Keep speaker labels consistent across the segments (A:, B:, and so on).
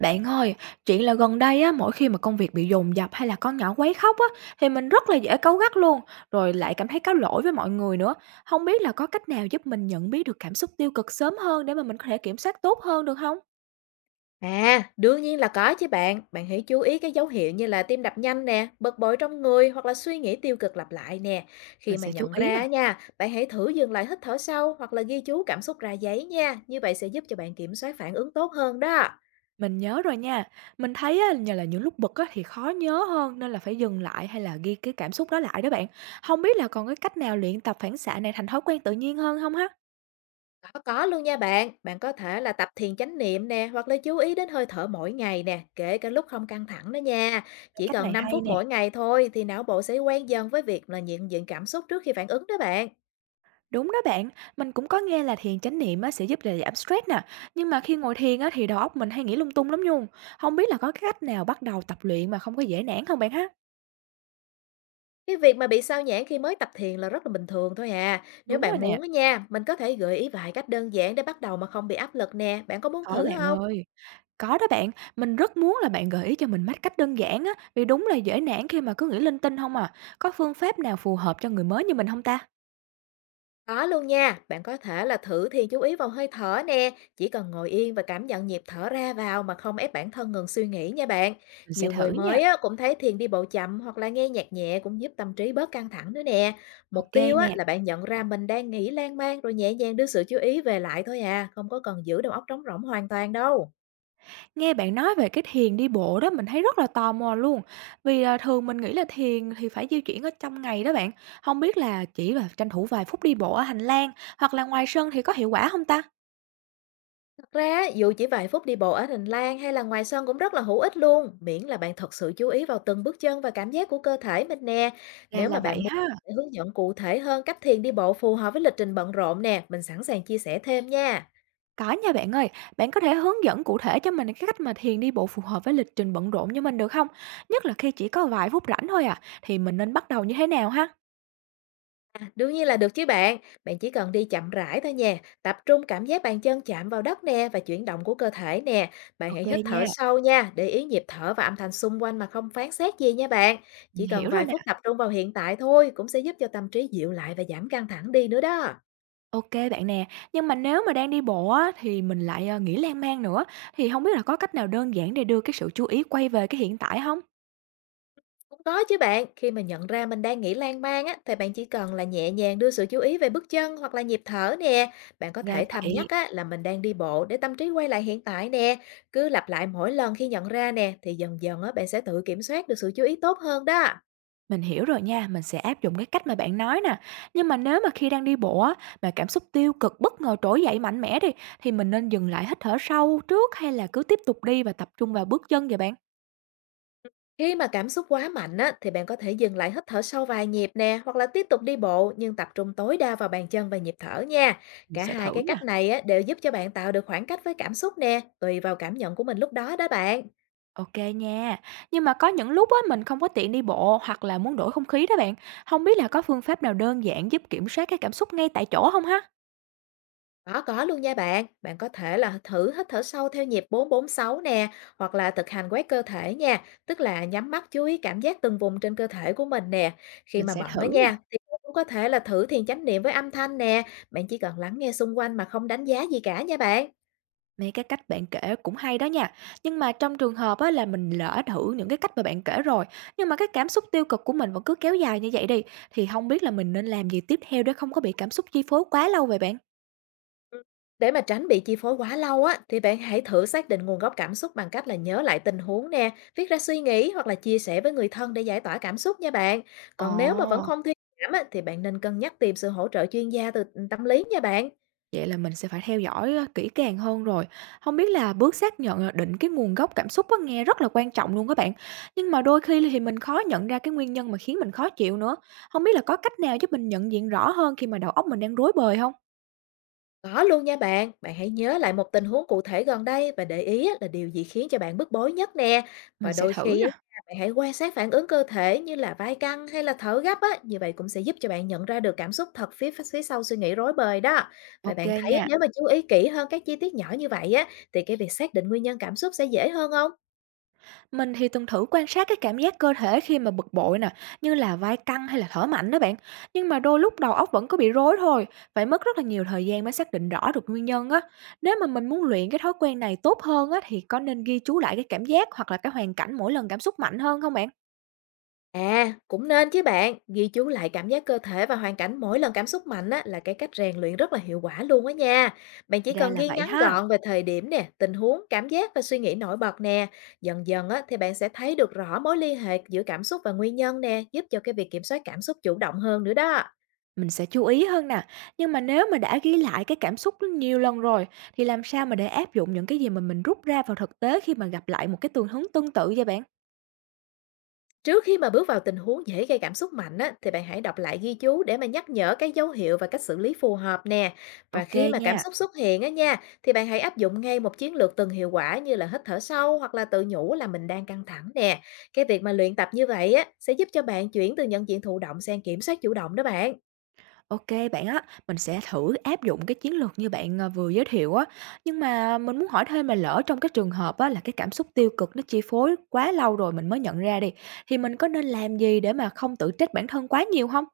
A: Bạn ơi, chuyện là gần đây á, mỗi khi mà công việc bị dồn dập hay là con nhỏ quấy khóc á, thì mình rất là dễ cáu gắt luôn, rồi lại cảm thấy cáo lỗi với mọi người nữa. Không biết là có cách nào giúp mình nhận biết được cảm xúc tiêu cực sớm hơn để mà mình có thể kiểm soát tốt hơn được không?
B: À, đương nhiên là có chứ bạn. Bạn hãy chú ý cái dấu hiệu như là tim đập nhanh nè, bực bội trong người hoặc là suy nghĩ tiêu cực lặp lại nè. Khi
A: Mình
B: mà
A: sẽ chú
B: nhận
A: ý
B: ra
A: nè.
B: á nha, bạn hãy thử dừng lại hít thở sâu hoặc là ghi chú cảm xúc ra giấy nha. Như vậy sẽ giúp cho bạn kiểm soát phản ứng tốt hơn đó.
A: Mình nhớ rồi nha. Mình thấy á, nhờ là những lúc bực á, thì khó nhớ hơn nên là phải dừng lại hay là ghi cái cảm xúc đó lại đó bạn. Không biết là còn cái cách nào luyện tập phản xạ này thành thói quen tự nhiên hơn không ha?
B: Có luôn nha bạn. Bạn có thể là tập thiền chánh niệm nè, hoặc là chú ý đến hơi thở mỗi ngày nè, kể cả lúc không căng thẳng đó nha.
A: Cái
B: Chỉ
A: cách
B: cần
A: này
B: 5
A: hay
B: phút
A: nè.
B: mỗi ngày thôi thì não bộ sẽ quen dần với việc là nhận diện cảm xúc trước khi phản ứng đó bạn.
A: Đúng đó bạn, mình cũng có nghe là thiền chánh niệm á, sẽ giúp là giảm stress nè, nhưng mà khi ngồi thiền á, thì đầu óc mình hay nghĩ lung tung lắm nhung, không biết là có cái cách nào bắt đầu tập luyện mà không có dễ nản không bạn ha?
B: Cái việc mà bị sao nhãng khi mới tập thiền là rất là bình thường thôi à. Nếu
A: Đúng rồi
B: bạn
A: nè,
B: muốn á nha, mình có thể gợi ý vài cách đơn giản để bắt đầu mà không bị áp lực nè. Bạn có muốn
A: có
B: thử
A: bạn
B: không?
A: ơi. Có đó bạn, mình rất muốn là bạn gợi ý cho mình mấy cách đơn giản á, vì đúng là dễ nản khi mà cứ nghĩ linh tinh không à. Có phương pháp nào phù hợp cho người mới như mình không ta?
B: Có luôn nha. Bạn có thể là thử thiền chú ý vào hơi thở nè. Chỉ cần ngồi yên và cảm nhận nhịp thở ra vào mà không ép bản thân ngừng suy nghĩ nha bạn.
A: Mình sẽ
B: Nhiều người
A: thử nha.
B: mới á, cũng thấy thiền đi bộ chậm hoặc là nghe nhạc nhẹ cũng giúp tâm trí bớt căng thẳng nữa nè. Mục
A: Ok
B: tiêu á,
A: nè.
B: là bạn nhận ra mình đang nghĩ lan man rồi nhẹ nhàng đưa sự chú ý về lại thôi à. Không có cần giữ đầu óc trống rỗng hoàn toàn đâu.
A: Nghe bạn nói về cái thiền đi bộ đó mình thấy rất là tò mò luôn. Vì, thường mình nghĩ là thiền thì phải di chuyển ở trong ngày đó bạn, không biết là chỉ là tranh thủ vài phút đi bộ ở hành lang hoặc là ngoài sân thì có hiệu quả không ta?
B: Thật ra dù chỉ vài phút đi bộ ở hành lang hay là ngoài sân cũng rất là hữu ích luôn, miễn là bạn thật sự chú ý vào từng bước chân và cảm giác của cơ thể mình nè.
A: Ra
B: Nếu
A: là
B: mà bạn
A: vậy
B: muốn
A: ha.
B: hướng dẫn cụ thể hơn cách thiền đi bộ phù hợp với lịch trình bận rộn nè, mình sẵn sàng chia sẻ thêm nha.
A: Có nha bạn ơi, bạn có thể hướng dẫn cụ thể cho mình cái cách mà thiền đi bộ phù hợp với lịch trình bận rộn như mình được không? Nhất là khi chỉ có vài phút rảnh thôi à, thì mình nên bắt đầu như thế nào ha?
B: Đương nhiên là được chứ bạn. Bạn chỉ cần đi chậm rãi thôi nha, tập trung cảm giác bàn chân chạm vào đất nè và chuyển động của cơ thể nè. Bạn hãy
A: Ok
B: hít thở
A: nha,
B: sâu nha, để ý nhịp thở và âm thanh xung quanh mà không phán xét gì nha bạn. Chỉ
A: mình
B: cần
A: hiểu rồi
B: vài
A: nè.
B: phút tập trung vào hiện tại thôi cũng sẽ giúp cho tâm trí dịu lại và giảm căng thẳng đi nữa đó.
A: OK bạn nè, nhưng mà nếu mà đang đi bộ á, thì mình lại, nghĩ lan man nữa, thì không biết là có cách nào đơn giản để đưa cái sự chú ý quay về cái hiện tại không?
B: Cũng có chứ bạn, khi mà nhận ra mình đang nghĩ lan man á, thì bạn chỉ cần là nhẹ nhàng đưa sự chú ý về bước chân hoặc là nhịp thở nè. Bạn có
A: Ra
B: thể thầm nhắc
A: vậy,
B: á, là mình đang đi bộ để tâm trí quay lại hiện tại nè. Cứ lặp lại mỗi lần khi nhận ra nè, thì dần dần á, bạn sẽ tự kiểm soát được sự chú ý tốt hơn đó.
A: mình hiểu rồi nha, mình sẽ áp dụng cái cách mà bạn nói nè. Nhưng mà nếu mà khi đang đi bộ á, mà cảm xúc tiêu cực bất ngờ trỗi dậy mạnh mẽ đi, thì mình nên dừng lại hít thở sâu trước hay là cứ tiếp tục đi và tập trung vào bước chân vậy bạn?
B: Khi mà cảm xúc quá mạnh á, thì bạn có thể dừng lại hít thở sâu vài nhịp nè, hoặc là tiếp tục đi bộ nhưng tập trung tối đa vào bàn chân và nhịp thở nha.
A: Mình
B: Cả
A: sẽ
B: hai
A: thử
B: cái
A: nha.
B: cách này á, đều giúp cho bạn tạo được khoảng cách với cảm xúc nè, tùy vào cảm nhận của mình lúc đó đó bạn.
A: OK nha. Nhưng mà có những lúc á, mình không có tiện đi bộ hoặc là muốn đổi không khí đó bạn. Không biết là có phương pháp nào đơn giản giúp kiểm soát cái cảm xúc ngay tại chỗ không ha?
B: Có luôn nha bạn. Bạn có thể là thử hít thở sâu theo nhịp 446 nè, hoặc là thực hành quét cơ thể nha, tức là nhắm mắt chú ý cảm giác từng vùng trên cơ thể của mình nè. Khi
A: Mình
B: mà
A: sẽ
B: bận á
A: thử nè.
B: nha, thì bạn cũng có thể là thử thiền chánh niệm với âm thanh nè. Bạn chỉ cần lắng nghe xung quanh mà không đánh giá gì cả nha bạn.
A: Mấy cái cách bạn kể cũng hay đó nha. Nhưng mà trong trường hợp á, là mình lỡ thử những cái cách mà bạn kể rồi, nhưng mà cái cảm xúc tiêu cực của mình vẫn cứ kéo dài như vậy đi, thì không biết là mình nên làm gì tiếp theo để không có bị cảm xúc chi phối quá lâu vậy bạn?
B: Ừm, để mà tránh bị chi phối quá lâu á, thì bạn hãy thử xác định nguồn gốc cảm xúc bằng cách là nhớ lại tình huống nè, viết ra suy nghĩ hoặc là chia sẻ với người thân để giải tỏa cảm xúc nha bạn.
A: Ồ.
B: Còn nếu mà vẫn không thuyên giảm á, thì bạn nên cân nhắc tìm sự hỗ trợ chuyên gia từ tâm lý nha bạn.
A: Vậy là mình sẽ phải theo dõi, kỹ càng hơn rồi. Không biết là bước xác nhận, định cái nguồn gốc cảm xúc á, nghe rất là quan trọng luôn các bạn. Nhưng mà đôi khi thì mình khó nhận ra cái nguyên nhân mà khiến mình khó chịu nữa. Không biết là có cách nào giúp mình nhận diện rõ hơn khi mà đầu óc mình đang rối bời không?
B: Có luôn nha bạn, bạn hãy nhớ lại một tình huống cụ thể gần đây và để ý á, là điều gì khiến cho bạn bức bối nhất nè. Và
A: Mình sẽ
B: đôi
A: thử
B: khi á,
A: nè.
B: bạn hãy quan sát phản ứng cơ thể như là vai căng hay là thở gấp á, như vậy cũng sẽ giúp cho bạn nhận ra được cảm xúc thật phía phía sau suy nghĩ rối bời đó. Và
A: Ok
B: bạn thấy á,
A: nha.
B: nếu mà chú ý kỹ hơn các chi tiết nhỏ như vậy á, thì cái việc xác định nguyên nhân cảm xúc sẽ dễ hơn không?
A: Mình thì từng thử quan sát cái cảm giác cơ thể khi mà bực bội nè, như là vai căng hay là thở mạnh đó bạn. Nhưng mà đôi lúc đầu óc vẫn có bị rối thôi, phải mất rất là nhiều thời gian mới xác định rõ được nguyên nhân á. Nếu mà mình muốn luyện cái thói quen này tốt hơn á thì có nên ghi chú lại cái cảm giác hoặc là cái hoàn cảnh mỗi lần cảm xúc mạnh hơn không bạn?
B: À, cũng nên chứ bạn, ghi chú lại cảm giác cơ thể và hoàn cảnh mỗi lần cảm xúc mạnh á, là cái cách rèn luyện rất là hiệu quả luôn á nha. Bạn chỉ
A: Ra
B: cần
A: là
B: ghi
A: vậy
B: ngắn
A: ha.
B: gọn về thời điểm nè, tình huống, cảm giác và suy nghĩ nổi bật nè. Dần dần á, thì bạn sẽ thấy được rõ mối liên hệ giữa cảm xúc và nguyên nhân nè, giúp cho cái việc kiểm soát cảm xúc chủ động hơn nữa đó.
A: Mình sẽ chú ý hơn nè. Nhưng mà nếu mà đã ghi lại cái cảm xúc nhiều lần rồi thì làm sao mà để áp dụng những cái gì mà mình rút ra vào thực tế khi mà gặp lại một cái tình huống tương tự vậy bạn?
B: Trước khi mà bước vào tình huống dễ gây cảm xúc mạnh á, thì bạn hãy đọc lại ghi chú để mà nhắc nhở cái dấu hiệu và cách xử lý phù hợp nè. Và
A: Ok
B: khi mà cảm
A: nha.
B: xúc xuất hiện á nha, thì bạn hãy áp dụng ngay một chiến lược từng hiệu quả như là hít thở sâu hoặc là tự nhủ là mình đang căng thẳng nè. Cái việc mà luyện tập như vậy á sẽ giúp cho bạn chuyển từ nhận diện thụ động sang kiểm soát chủ động đó bạn.
A: OK bạn á, mình sẽ thử áp dụng cái chiến lược như bạn, vừa giới thiệu á. Nhưng mà mình muốn hỏi thêm là lỡ trong cái trường hợp á là cái cảm xúc tiêu cực nó chi phối quá lâu rồi mình mới nhận ra đi, thì mình có nên làm gì để mà không tự trách bản thân quá nhiều không?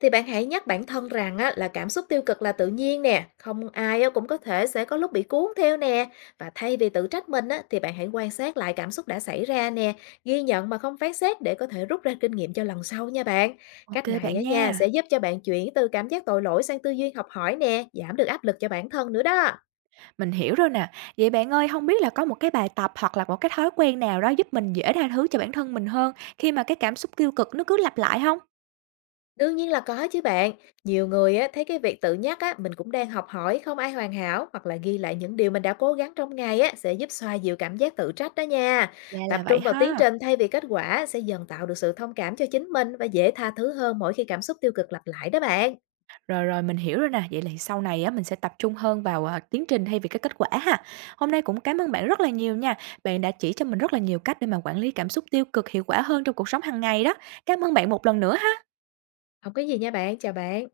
B: Thì bạn hãy nhắc bản thân rằng á, là cảm xúc tiêu cực là tự nhiên nè, không ai á, cũng có thể sẽ có lúc bị cuốn theo nè. Và thay vì tự trách mình á, thì bạn hãy quan sát lại cảm xúc đã xảy ra nè, ghi nhận mà không phán xét để có thể rút ra kinh nghiệm cho lần sau nha bạn. Cách
A: OK
B: này
A: bạn
B: á nha sẽ
A: nha,
B: giúp cho bạn chuyển từ cảm giác tội lỗi sang tư duy học hỏi nè, giảm được áp lực cho bản thân nữa đó.
A: mình hiểu rồi nè. Vậy bạn ơi, không biết là có một cái bài tập hoặc là một cái thói quen nào đó giúp mình dễ tha thứ cho bản thân mình hơn khi mà cái cảm xúc tiêu cực nó cứ lặp lại không?
B: Đương nhiên là có chứ bạn. Nhiều người á, thấy cái việc tự nhắc á, mình cũng đang học hỏi không ai hoàn hảo hoặc là ghi lại những điều mình đã cố gắng trong ngày á, sẽ giúp xoa dịu cảm giác tự trách đó nha.
A: Ra
B: Tập
A: là vậy
B: trung vào tiến
A: ha.
B: trình thay vì kết quả sẽ dần tạo được sự thông cảm cho chính mình và dễ tha thứ hơn mỗi khi cảm xúc tiêu cực lặp lại đó bạn.
A: Rồi, rồi, mình hiểu rồi nè, vậy là sau này á mình sẽ tập trung hơn vào, tiến trình thay vì cái kết quả ha. Hôm nay cũng cảm ơn bạn rất là nhiều nha, bạn đã chỉ cho mình rất là nhiều cách để mà quản lý cảm xúc tiêu cực hiệu quả hơn trong cuộc sống hàng ngày đó. Cảm ơn bạn một lần nữa ha.
B: Không có gì nha bạn, chào bạn.